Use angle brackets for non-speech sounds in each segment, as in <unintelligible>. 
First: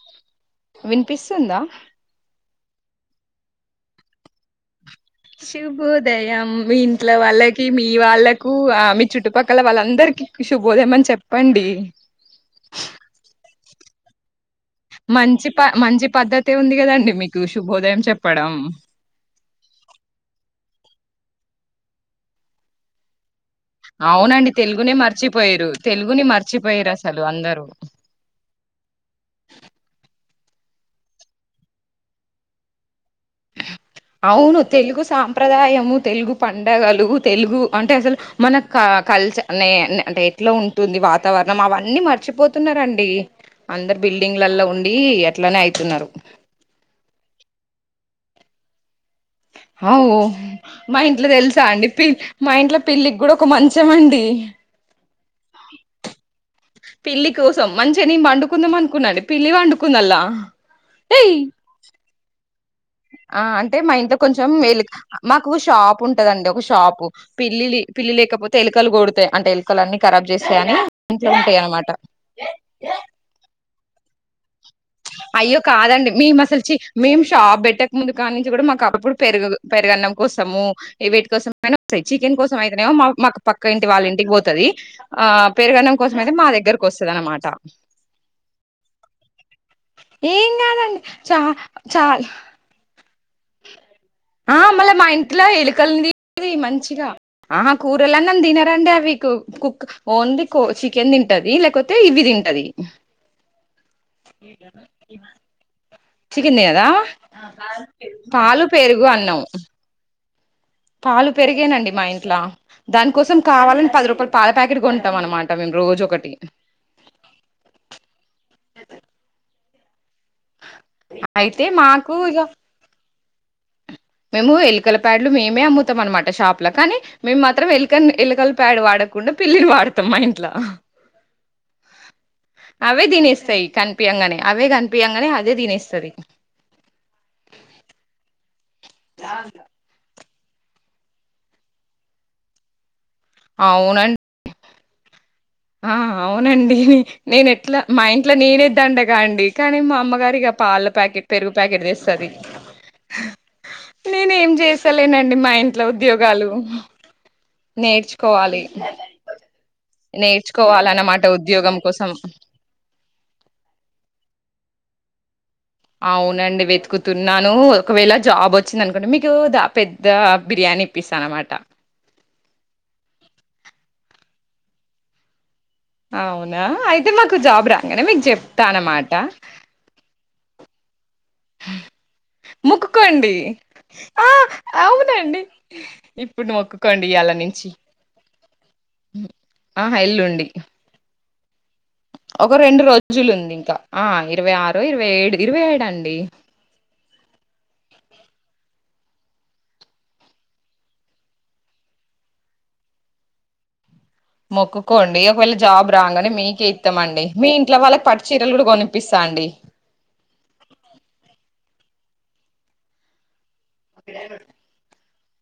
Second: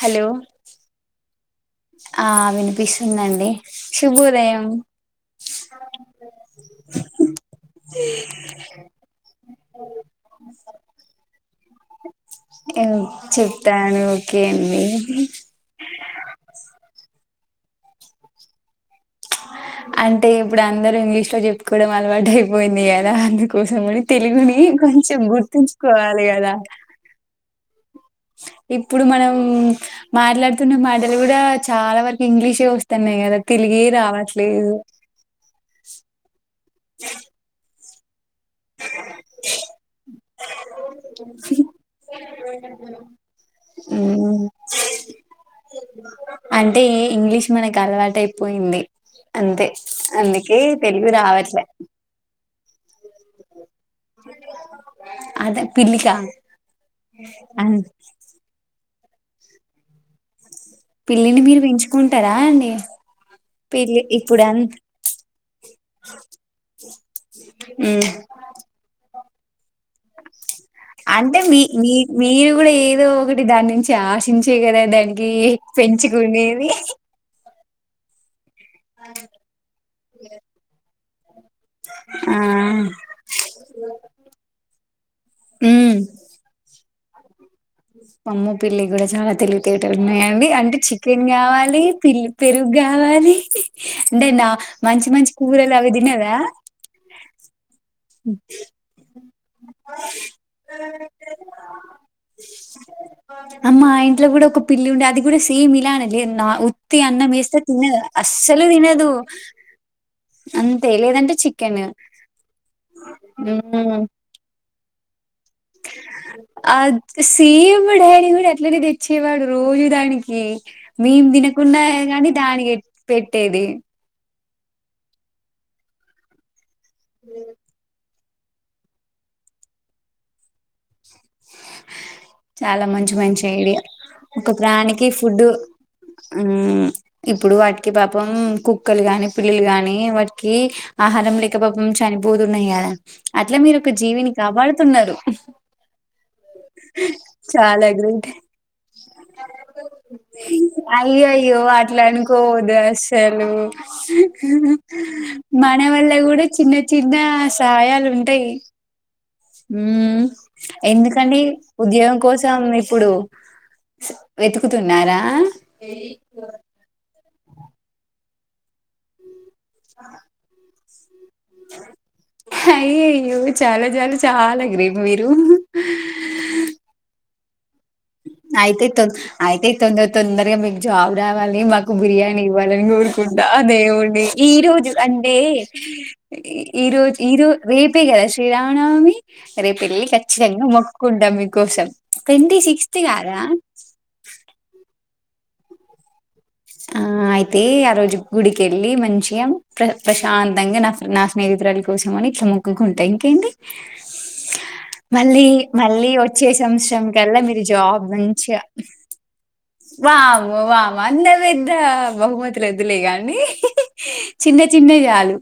Hello వినిపిస్తుందా ఆ విని పిస్తుందండి శుభోదయం శుభోదయం మీ ఇంట్లో వాళ్ళకి మీ వాళ్ళకు ఆ మీ చుట్టుపక్కల వాళ్ళందరికి శుభోదయం అని చెప్పండి హు చెప్తాను ఓకే అండి మంచి ప మంచి పద్ధతే ఉంది కదండి మీకు శుభోదయం చెప్పడం అంటే ఇప్పుడు అందరుూ ఇంగ్లీష్ లో చెప్పుకోవడం అలవాటు అయిపోయింది కదా అందుకు అవునండి తెలుగునే మర్చిపోయిర్రు గుర్తుంచుకోవాలి తెలుగుని కదా మర్చిపోయిర్రు అసలు అందరూ ఇప్పుడు మనం మాట్లాడుతున్న మాటలు కూడా చాలా వరకు ఇంగ్లీషే వస్తు అవును తెలుగు సాంప్రదాయము తెలుగు పండగలు తెలుగు అంటే అసలు మన క కల్చర్ నే న్ అంటే ఎట్లా ఉంటుంది వాతావరణం అవన్నీ మర్చిపోతున్నరండి అందరు ఉమ్, బిల్డింగ్లళ్ళ ఉండి ఎట్లనే అయి స్తున్నారు అంటే ఇంగ్లీష్ మనకు అలవాటైపోయింది అవు మా తెలుగు ఇంట్లో తెలుసా రావట్లే అండి పి మా ఇంట్లో పిల్లికి కూడా ఒక మంచమండి అదే పిల్లికా పిల్లి కోసం మంచిగా నేను పండుకుందాంమని కున్నాను పిల్లి పండుకుంది అంధుల పిల్లి నీ మీరు పెంచుకుంటారా అండి ఆ అంటే మా పిల్లి ఇంట్లో ఇప్పుడు కొంచెం అన్ వె మాకు షాప్ ఉంటదండి ఒక షాపు పిల్లి ఉమ్ పిల్లి లేకపోతే ఎలుకలు కొడతాయి అంటే ఎల్ అంటే మీ అనమాట మీ మీరు కూడా ఏదో ఒకటి దాని నుంచి ఆశించి అయ్యో కాదండి మేము అసలు మేము షాప్ పెట్ట ముందుకాని మా అప్పుడు పె పెరుగన్నం కోసము వేటి కోసం అయినా ఆ చికెన్ కోసం అయితే మా మా పక్క ఇ వాళ్ళ ఇంటికి పోతుది పెరుగన్నం కోసం అయితే మా దగ్గర వస్తుంద అనన్నమాట వామ్మో పిల్లి కూడా చాలా తెలివి తేట ఉన్నాయండి ఏం అంటే కాదండి చికెన్ చా కావాలి చాల్ పిల్లి పెరుగు కావాలి ఆది అంటే నా ఆ మళ్ళ మా మంచి మంచి ఇంట్లో కూరలు అవి ఎలుకల్ని తినదా ల తినారాండి అవి కుక్ ఓన్లీ చికెన్ తింటది లేకపోతే ఇవి తింటది అమ్మ ఇంట్లో కూడా ఒక పిల్లి ఉండే అది కూడా సేమ్ ఇలానే నా చికెన్ తినదా ఉత్తి అన్న మేస్తా తనదు అస్సలు పాలు పెరుగు తినదు అన్నం అంతే పాలు లేదంటే చికెన్ పెరిగేనండి మా ఇంట్లో దానికి కోసం కావాలని పది రూపాయలు పాాల ప్యాకట్ కొంటాం అన్నమాట అది సీడడి గూడ అట్లనే తెచ్చేవాడు రోజు దానికికి హు మేం అయితే తినకున్నా మాకు కానీ ఇక దానికి పెట్టేది మేము ఎలికల ప్యాడ్లు మే అమ్ముతాం అనమాట షాప్ కానీ మేము మాత్రం ఏలకని ఏలకల పేడ వాడకుండా పిల్లిని వాడతాం మా ఇంట్లో చాలా అవే మంచి మంచి తినేస్తాయి ఐడియా కనిపియంగానే ఒక అవే ప్రాణికి కనిపియంగానే ఫుడ్డు అదే తినేస్తది ఆ ఇప్పుడు వాటికి పాపం కుక్ కుక్కలు కాని పిల్లులు కాని వాటి క ఆహారం లేక పాపం చనిపోతున్నాయ అట్లా మీరు ఒక అవునండి జీవిని కాపడా న్నారు ఆ అవునండి నేను ఎట్లా మా గ్రేట్ ఇంట్లో నేనేద్దండగా అండి కానీ మా అమ్మగారిగా పాల ప్యాకెట్ పెరుగు అయ్యయ్యో ప్యాకెట్ అట్లా చేస్తుంది అనుకోవద్దు అసలు నేనే ఏం చేస్తలేనండి మా మన ఇంట్లో వల్ల కూడా ఉద్యోగాలు చిన్న చిన్న నేర్చుకోవాలి ఉ ఎందుకండి ఉద్యోగం కోసం ఇప్పుడు వెతుకుతున్నారా అవునండి వెతుకుతుూ న్నాను ఒకవేళ జాబ్ వచ్చింది అనుకోండి మీకు పెద్ద బిర్యానీ తనమాట అయ్య అయ్యో చాలా చాలా చాలా గ్రేట్ మీరు కు జాబ్ రా ఆయతేయితుంది ఆయతయితుంద తొందరగా మీకు జాబ్ రావాలి మాకు బిర్యానీ ఇవ్వాలని మొక్కుకోండి కోరుకుంటా దేవుడి ఆ ఈ రోజు అంటే అవునండి ఇప్పుడు ఈ మొక్కుకోండి రోజు ఇయ్యాల ఈ రోజ నుంచి రేపే కదా శ్రీరామనవమి రేపూ ఆహా వెళ్ళి ఎల్లుండి ఖచ్చితంగా మొక్కుకుంట కోసం ట్వంటీ సిక్స్ రూజులు ఉంది ఇంకా ఇరవై ఆరు ఇరవై ఇరవై ఏడు ఇరవై ఏడు అండి ఆ అయితే ఆ రోజు గుడికి వెళ్ళి మంచిగా ప్ర ప్రశాంతంగా నా నా స్నేహితురాాలి కోసమని ఇట్లా మొగ్గుకుంటా ఇంకేంటి మొక్కుకోండి మళ్ళీ ఒకవేళ జాబ్ మళ్ళీ రాగానే వచ్చే మీకే సంవత్సరం ఇస్తామండి కల్లా మీ మీరు ఇంట్లో వాళ్ళకి జాబ్ పట్టు చీరలు మంచిగా కూడా కొనిపిస్తా అండి వావ వామ అంద పెద్ద బహుమతులు ఓద్దులే కాగానీ చిన్న చిన్నవీ చాలు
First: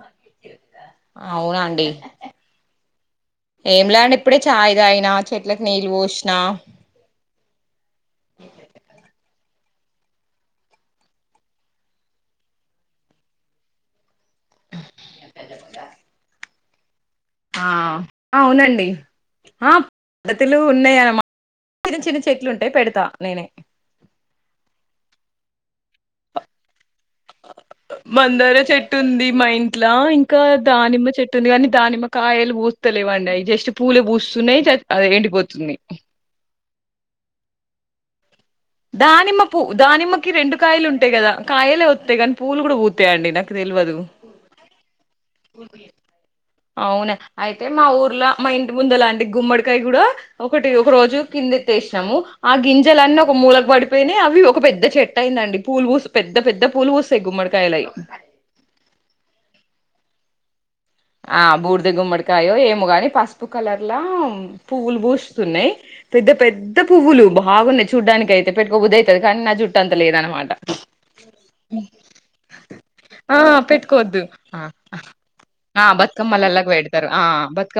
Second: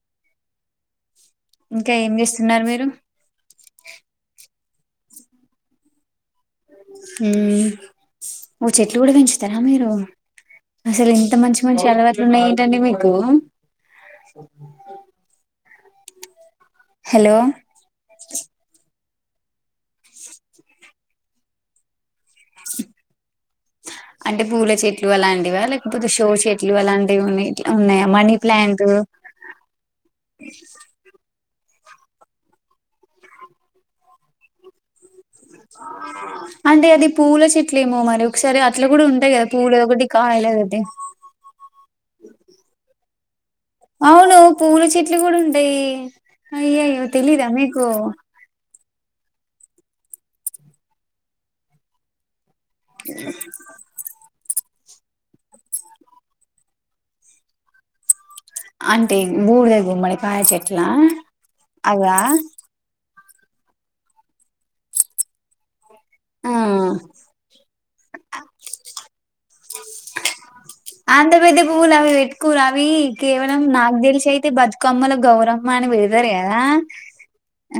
మాదా అవునా అండి ఇంకా ఏం చేస్తున్నారు మీరు ఏం లా అండి ఇప్పుడే చాయ్ తగిన చెట్లకు నీళ్ళి పోసిన హ్మ్మ్ నువు చెట్లు కూడా పెంచి ఇార మీరు అసలు ఇంత మంచి మంచి అలవాట్లు ఉన్నాయి ఏంటండి మీకు ంటా హలో ఆ అవునండి ఆ దతులు ఉన్నాయనమాట చిన్న చిన్న చెట్లుంటే పెడతా నేనే అలాంటి వా లేక పోతే షో చెట్లు అలాంటివిఇంట్లో ఉన్నాయా మనీ మందార ప్లాంట్ చెట్టు ఉంది ది కాని దానిమ్మ కాయలు పూస్తలేవండి అవి జస్ట్ పూలు పూస్తున్నాయి ఎండిపోతు న్నాయ్ అంటే అది పూల చెట్లేమో మరి ఒకసారి అట్లా కూడా ఉంటాయి దానిమ్మ కదా పూ పూలు ఒకటి దానిమ్మకి రెండు ఒకటి కాయలు ఉంటాయి కదా కాయలే వత్తయి గానీ పూలు కూడా పూతాయండి నాకు తెల్వదు అవును పూలు చెట్ గుడా ఉంటయి అయ్యయ్యో తెలీదా మీకు ముందులాంటి గుమ్మడికాయ కూడా ఒకటి ఒక రోజు కిందె తెసినాము ఆ గింజలన్నీ ఒక మూలక పడిపోయినాయి అవి ఒక పెద్ద చెట్ అయిందండి పూలుపూసి పెద్ద పెద్ద పూలు పూస్తయ్ గుమ్మడికాయలయి అంటే బూడిద గుమ్మడి కాయ చెట్టు ఆ బూడిద గుమ్మడికాయో ఏమో గాని పస్ ఉప్పు కలర్లా పువ్వులు పూస్తున్నయ్ పెద్ద ఆ పెద్ద పువ్వులు బాగున్నాయి చూడ్డానికి అయితే పెట్టుకోబుద్ది అయితది కానీ నా జుట్టంత లేదనమాట అంత పెద్ద పువ్వులు అవి పెట్టుకొరు అవి ఆ కేవలం నాగ్ పెట్టుకోవద్దు తెలిసి అయితే ఆ బతుకమ్మల గౌరమ్మ ఆ అని పెడతారు కదా బతుకమ్మలలాకి పెడతారు ఆ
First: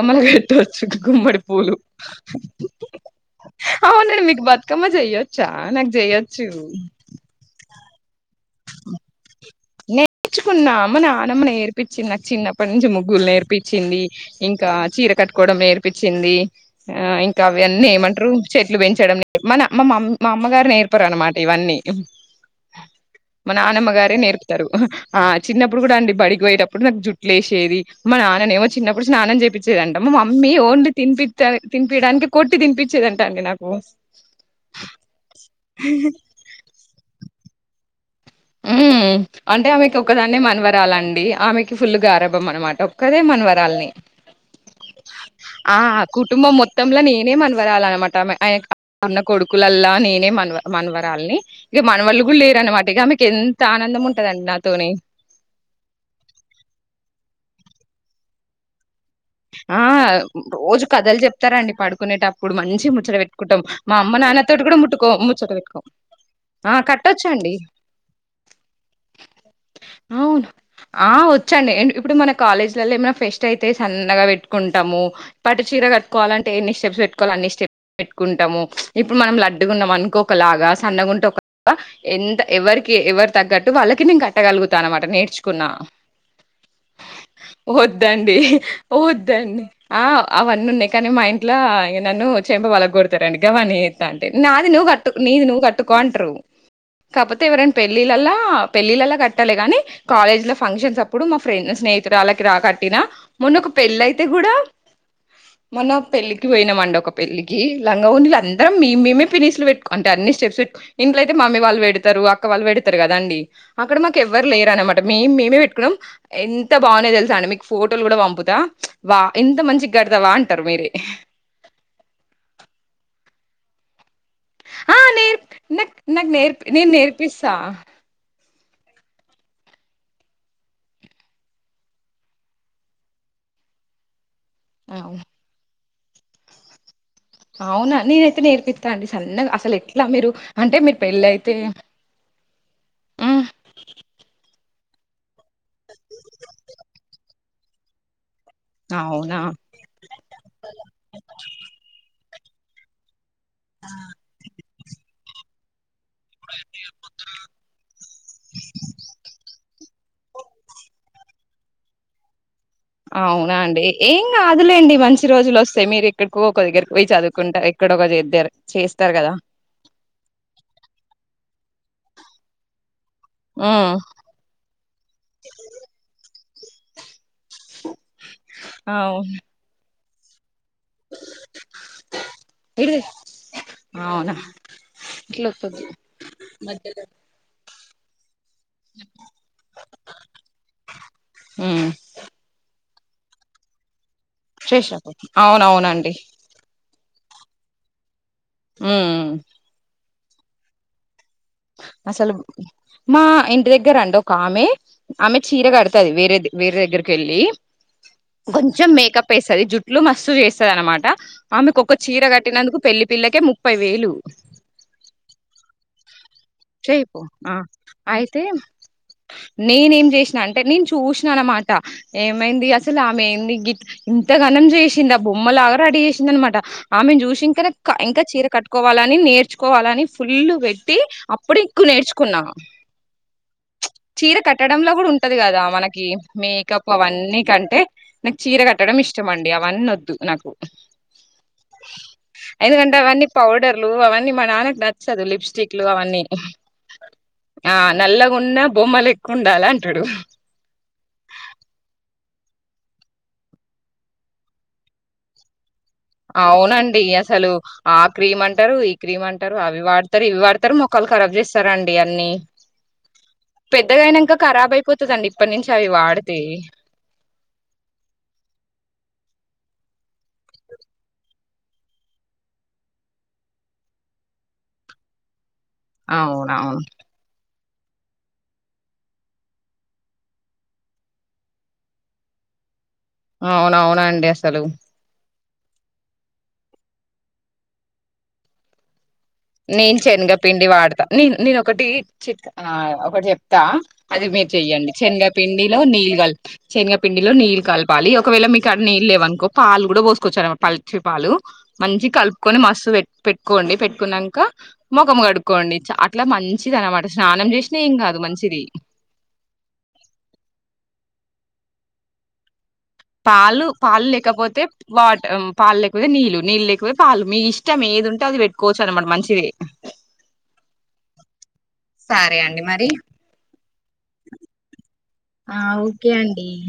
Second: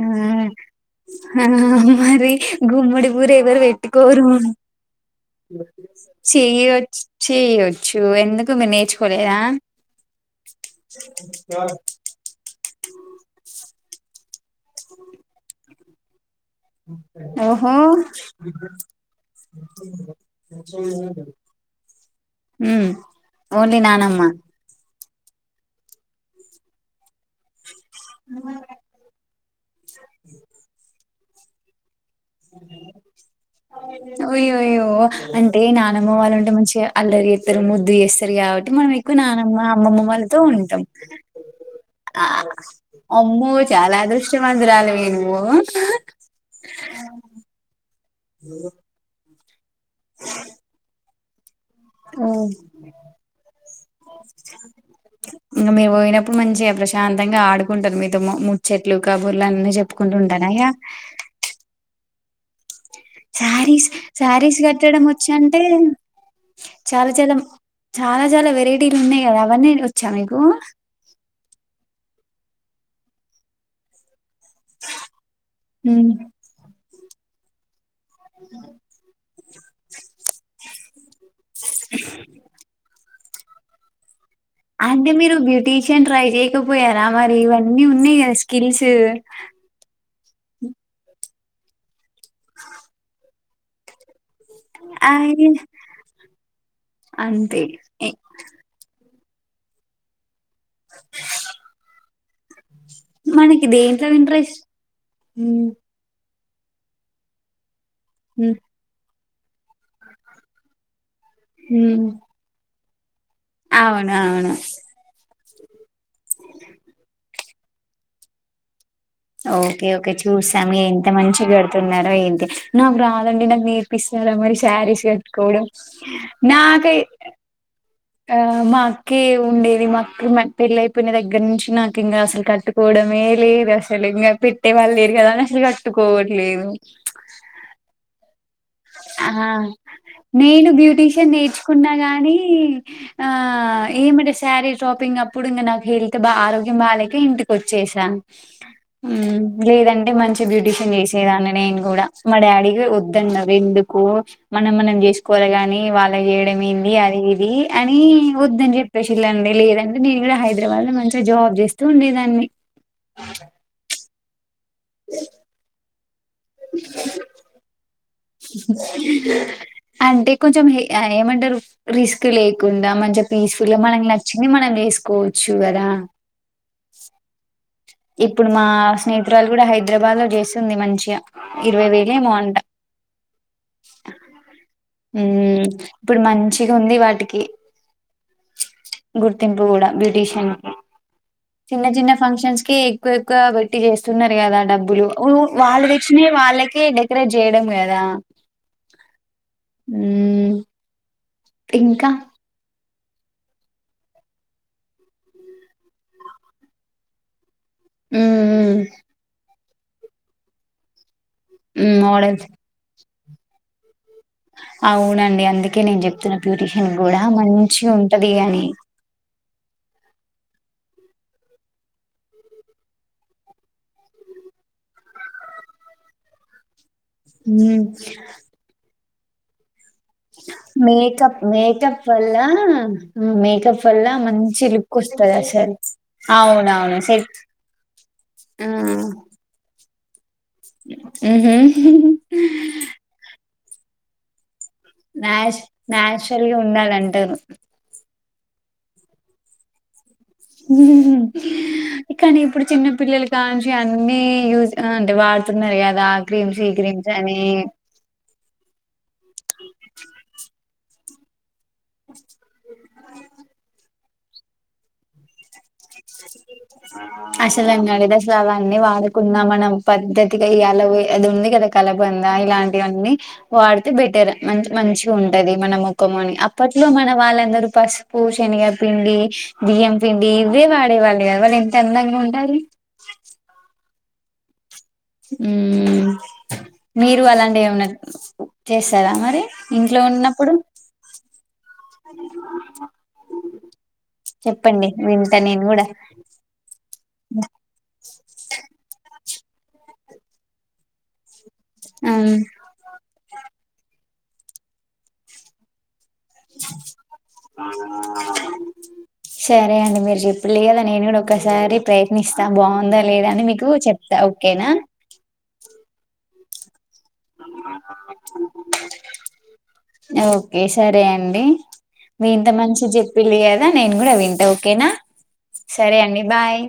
ఆ పెట్టవచ్చు గుమ్మడి ఆ పూలు మరి గుమ్మడి పూలు అవునండి మీకు బతుకమ్మ చెయ్యొ చేయొచ్ చేయు వచ్చు ఎందు నేర్చుకున్నా నానమ్మ నేర్పించి నాకు చిన్నప్పటి నుంచి ముగ్గులు నేర్పి ఇచ్చింది ఇంకా చీర కట్టుకోవడం నేర్పించింది ఆ ఇంకా ఓహో అవన్నీ ఏమంటారు చెట్లు పెంచడం మన మా మా అమ్మగారు నేర్పరు అన్నమాట ఇవన్నీ ఉమ్ మన ఓన్లీ నానమ్మగారే నానమ్మ నేర్పుతరు ఆ చిన్నప్పుడు కూడా అండి బడికి పోయేటప్పుడు నాకు జుట్లేసేది మా నాన్న నేమో చిన్నప్పుడు స్నానం చెపిచేదంట మా మమ్మీ ఓన్లీ తినిపి డైరెక్ట్ ఇన్ అయ్యాయ్యో అంటే నానమ్మ వాళ్ళు ఉంటే మంచిగా అల్లరి ఇద్దరు ముద్ కాబట్టి మనం మ్మ్ ఎక్కువ నానమ్మ అంటే ఆమెకి అమ్మమ్మమ్మలతో ఒక్కదాన్నే ఉంటాం మనవరాలండి ఆమెకి ఫుల్ గారాబం అనమాట ఒక్కదే అమ్మో మనవరాల్ని చాలా అదృష్ట వంతురాలివి నువ్వు వరాలనమ ట క్కులల్లా నేనే మన్వ మన్వరాలని ఇక మనవళ్ళు కూడా హ్మ్. లేరునన్నమాటు ఇగ ఆమె ఇంగ మీ పోయినప్పుడు మంచిగా ప్రశాంత ఇంగ ఆడుకుంటాది మీతో ముచ్చట్లు కబుర్లు అన్నీ ఆ చెప్పుకుంటూ ఉంటారు అయ్యా రోజు కథలు చెప్తారండి పడుకునేట ఇప్పుడు మంచి ముచ్చట పెట్టుకుంటాం శారీస్ మా అమ్మ శారీస్ నాన్నతోటి కూడా కట్టడం ముట్టుకో వచ్చా ముచ్చట అంటే పెట్టుకోం ఆ చాలా చాలా కట్టొచ్చండి చాలా చాలా వెరైటీలు ఉన్నాయి కదా అవన్నీ వచ్చా మీకు అవును కాలేజ్ల ఏమైనా ఫెస్ట్ అయితే సన్నగా కుంటాము పట్టు చీర హ్మ్. కట్టుకోవాలంటే ఎన్ని స్టెప్స్ పెట్ కలాన్ని స్టెప్ పెట్టుకుంటాము ఇప్పుడు మనం లడ్ లడ్డుగన్న అనుకో ఒక లాగా సన్నగుంటే ఎంత ఎవరికి ఎవరి తగ్గటు వాళ్ళకె నేను కట్ అంటే మీరు బ్యూటీషియన్ ట్రై చేయకపోయారా మరి ఇవన్నీ ఉన్నాయి కదా వద్దండి స్కిల్స్ వద్దండి ఆ అవన్నీ ఉన్నాయి కానీ మా ఇంట్లో ఇ నన్ను చేంప పల కొడతారండి గవన్నీ చేతా నాది నువ్వు కట్టు నీది అయి నువ్వు కట్టుకో అంటారు కాకపోతే అంతే. ఎవరైనా ఎ పెళ్ళిలలా పెళ్ళిలలా కట్ ట్టలే కాని కాలేజ్ లో ఫంక్షన్స్ అప్పుడు మా ఫ్రెం స్నే చుట్టాలకి రా కం కట్టిన మొన్న మనకి ఒక పెళ్లి దేంట్లో అయి అంటే గూడా ఇంట్రెస్ట్ హ్మ్. మొన్న పెళ్లి కి కి పోయినామండి ఒక పెళ్లికి లంగ వోణిలు హ్మ్. అందరం మీ మీమే పినిస్లు పెటు అంట అన్ని స్టెప్స్ పెట్టుకో ఇంట్లో అయితే మమ్మీ వాళ్ళు హ్మ్. పెడతారు అక్క వాళ్ళు పెడ కదండి అక్కడ అవును. మాకు ఎవ్వరు అవును. లేరు అనమాట మే మేమే పెట్టుకున్నం ఎంత బాగున్నాయ్ తెలుసా అండి మీకు ఫోటోలు కూడా పంపుతా వా ఇంత ఓకే మంచిగా ఓకే కడతావా అంటారు చూసాం మీరే ఎంత మంచి గడుతున్నారో ఏంటి నాకు రా అండి నాకు నేర్పిస్ చాలా మరి ఆ శారీస్ నేర్ కట్టుకోవడం నాకు నాకు నేర్పి నేను నాకై నేర్పిస్తా ఆ మా అక్కే ఉండేది మా అక్క పెళ్ళ అయిపోయిన దగ్గర నుంచి నాకి ఇంగా అసలు కట్టుకోవడమే లేదు అసలు ఇంగ పెట్టే వాళ్లేేరు అవును కదా అని అసలు కట్ కట్టుకోవట్లేదు అవునా నేనయితే నేర్ అహ నేను అంటే మీరు పెళ్ళి బ్యూటీషియన్ అయితే నేర్చుకున్నా గాని ఆ ఈమె డ్రస్ శారీ షాపింగ్ అప్పుడు ఇంగ నాకు హెల్త్ బా ఆరోగ్యం బాగాలేక ఇంటికి వచ్చేసా అవునా లేదంటే మంచి బ్యూటీషియన్ చేసేదాన్ని నేను కూడా మా డాడి గూడ వద్దండం వెందుకు మనం మనం చేసుకోవాలి గాని ఇ వాల్ వాల్లకు చేయడం ఏంది అది ఇది అని వద్దని చెప్పేసిల్లండి లేదం నేను గూడా హైదరాబాద్ లో మంచిగా జాబ్ జేస్తూ ఉండేదాన్ని అవునా అండి ఏం కాద్ దులేండి మంచి రోజులు వస్తాయి మీరు ఎక్కడికో ఒక దగ్గర పోయి చదువుకుంట ఎక్కడో <unintelligible> చేస్తారు కదా అంటే కొంచెం అ ఏమన్ రిస్క్ లేకుండా మంచి పీస్ ఫుల్ గా హ్మ్ మనకి నచ్చింది మనం చేసుకోవచ్చు గదా ఇప్పుడు మా అవు స్నేహితురాలు కూడా హైదు హైదరాబాద్ జేసి స్తుంది మంచిగా ఇరవై వేలో ఏమో అంట ఇడిది అవునా ఉ ఇట్లొత్తది ఇప్పుడు మంచిగా ఉంది వాటికి గుర్తింపు కూడా బ్యూటీషియన్ చిన్న హ్మ్ చిన్న ఫంక్షన్స్ కి ఒక్కొక్క బట్టి చేస్ న్నారు కదా డబ్బులు చేసాకు వాళ్ళు అవునవునండి తెచ్చినవి వాళ్ళకే డె ఇక్కడ చేయడం కదా హ్మ్ ఉమ్ ఇంకా అసలు మా ఇంటి దగ్గర రండి ఒక ఆమె ఆమె చీర కడుతది వేరే వేరే దగ్గరకి వెళ్ళి ఉమ్ కొంచెం మేకప్ వేసది జుట్ ఇట్లు మస్తు చేస్తద అనమాట ఆమెకు ఉమ్ ఒకక్క చీర మోడల్స్ కట్టినదుకు పెళ్లి పిల్లకే ముప్పై వేలు బ్యూటిషియన్ కూడా చేయిపో మంచి ఉంటది అని నేనే ఏం చేసినా అంటే నేను చూసిన అనమాట ఏమైంది అసలు ఆమె ఏంది గిట్ ఇంత ఘనం చేసింది ఆ బొమ్మలాగా రెడీ చేసింది అనమాట ఆమెను చూసి ఇంక ఉమ్ ఇంకా చీర కట్టుకోవాలని నేర్చుకోవాలని ఫుల్ వెట్టి మేకప్ అప్పు ఇప్పుడు ఎక్కువ మేకప్ వల్ల నేర్చుకున్నాను మేకప్ వల్ల చీర మంచి కట్టడంలో లుక్ కూడా వస్తది ఉంటది కదా అసలు మనకి మేకప్ అవునవును సెట్ అవన్నీ కంటే నాకు చీర కట్టడం ఇష్టం అండి అవన్నీ వ నా ఉ హు ఎందుకంటే అవన్నీ పౌడర్లు అవన్నీ మా నాన్న నచ్చదు లిప్స్టిక్లు అవన్నీ చరిగి ఉండాలంటారు నల్లగాన్నా బొమ్మలు ఎక్కువ ఉండాలి అంటాడు కానీ ఇప్పుడు చిన్న పిల్లలు కా నుంచి అన్ని యూ అంటే వాడుతున్నారు కా అవునండి అసలు ఆ క్రీమ్ అంటారు ఈ క్రీమ్ అంటారు అవి వాడతారు ఇవి వాడతారు మొ కల్ కరాబ్ రండి అన్ని పెద్ద ఖరాబ్ అయిపోతుందండి ఇప్పటి నుంచి అవి వాడితే అసలు అన్నాడది అసలు అవన్నీ వాడుకున్నామ మన పద్ధతిగా అలా అది ఉంది కదా కలబంద ఇలాంటివన్నీ వాడితే బెటర్ మంచి మంచిగా ఉంటది <unintelligible> మన ముఖమని అవునవును అప్పట్లో మన వాళ్ళందరూ పసుపు శనగపిండి బియ్యం పిండి ఇవే వాడి ఇవాళ ఎవరు ఇంత అందంగా ఉండాలి అండి అస్సలు ఊ మీరు అలాంటి ఏమనా చేసారామ నేను శనగపిండి వాడతా నేను నేను ఒకటి చిట్ ఒకటి చెప్తా అది మీరు చెప్పండి చెయ్యండి వింటా నేను శనగపపిన్డిలో కూడా నీళ్లు కల శనగపిండిలో నీళ్ కలపాలి ఒకవేళ మీకు అడ నీళ్ళు లేవనుకో పాలు కూడా పోసుకొచ్చార పల్చి పాలు మంచి ఆ కలుపుకొని మస్తు పెట్ కొండి పెట్టుకున్నాం ముఖం కడుక్కకోండి చాలు మంచిది సరే అండి మీరు చెప్పులే కదా నేను కూడా ఒకసారి ప్రయత్నిస్తా బావు పాలు పాలు లేకపోతే వాట పాలు లేకపోతే నీళ్ళు నీళ్ళు లేకపొ మంచిది ఓకే సరే అండి మీ సరే ఇంత అండి మంచి మరి చెప్పిలి కదా నేను కూడా వింటా ఓకేనా ఆ సరే ఓకే అండి బాయ్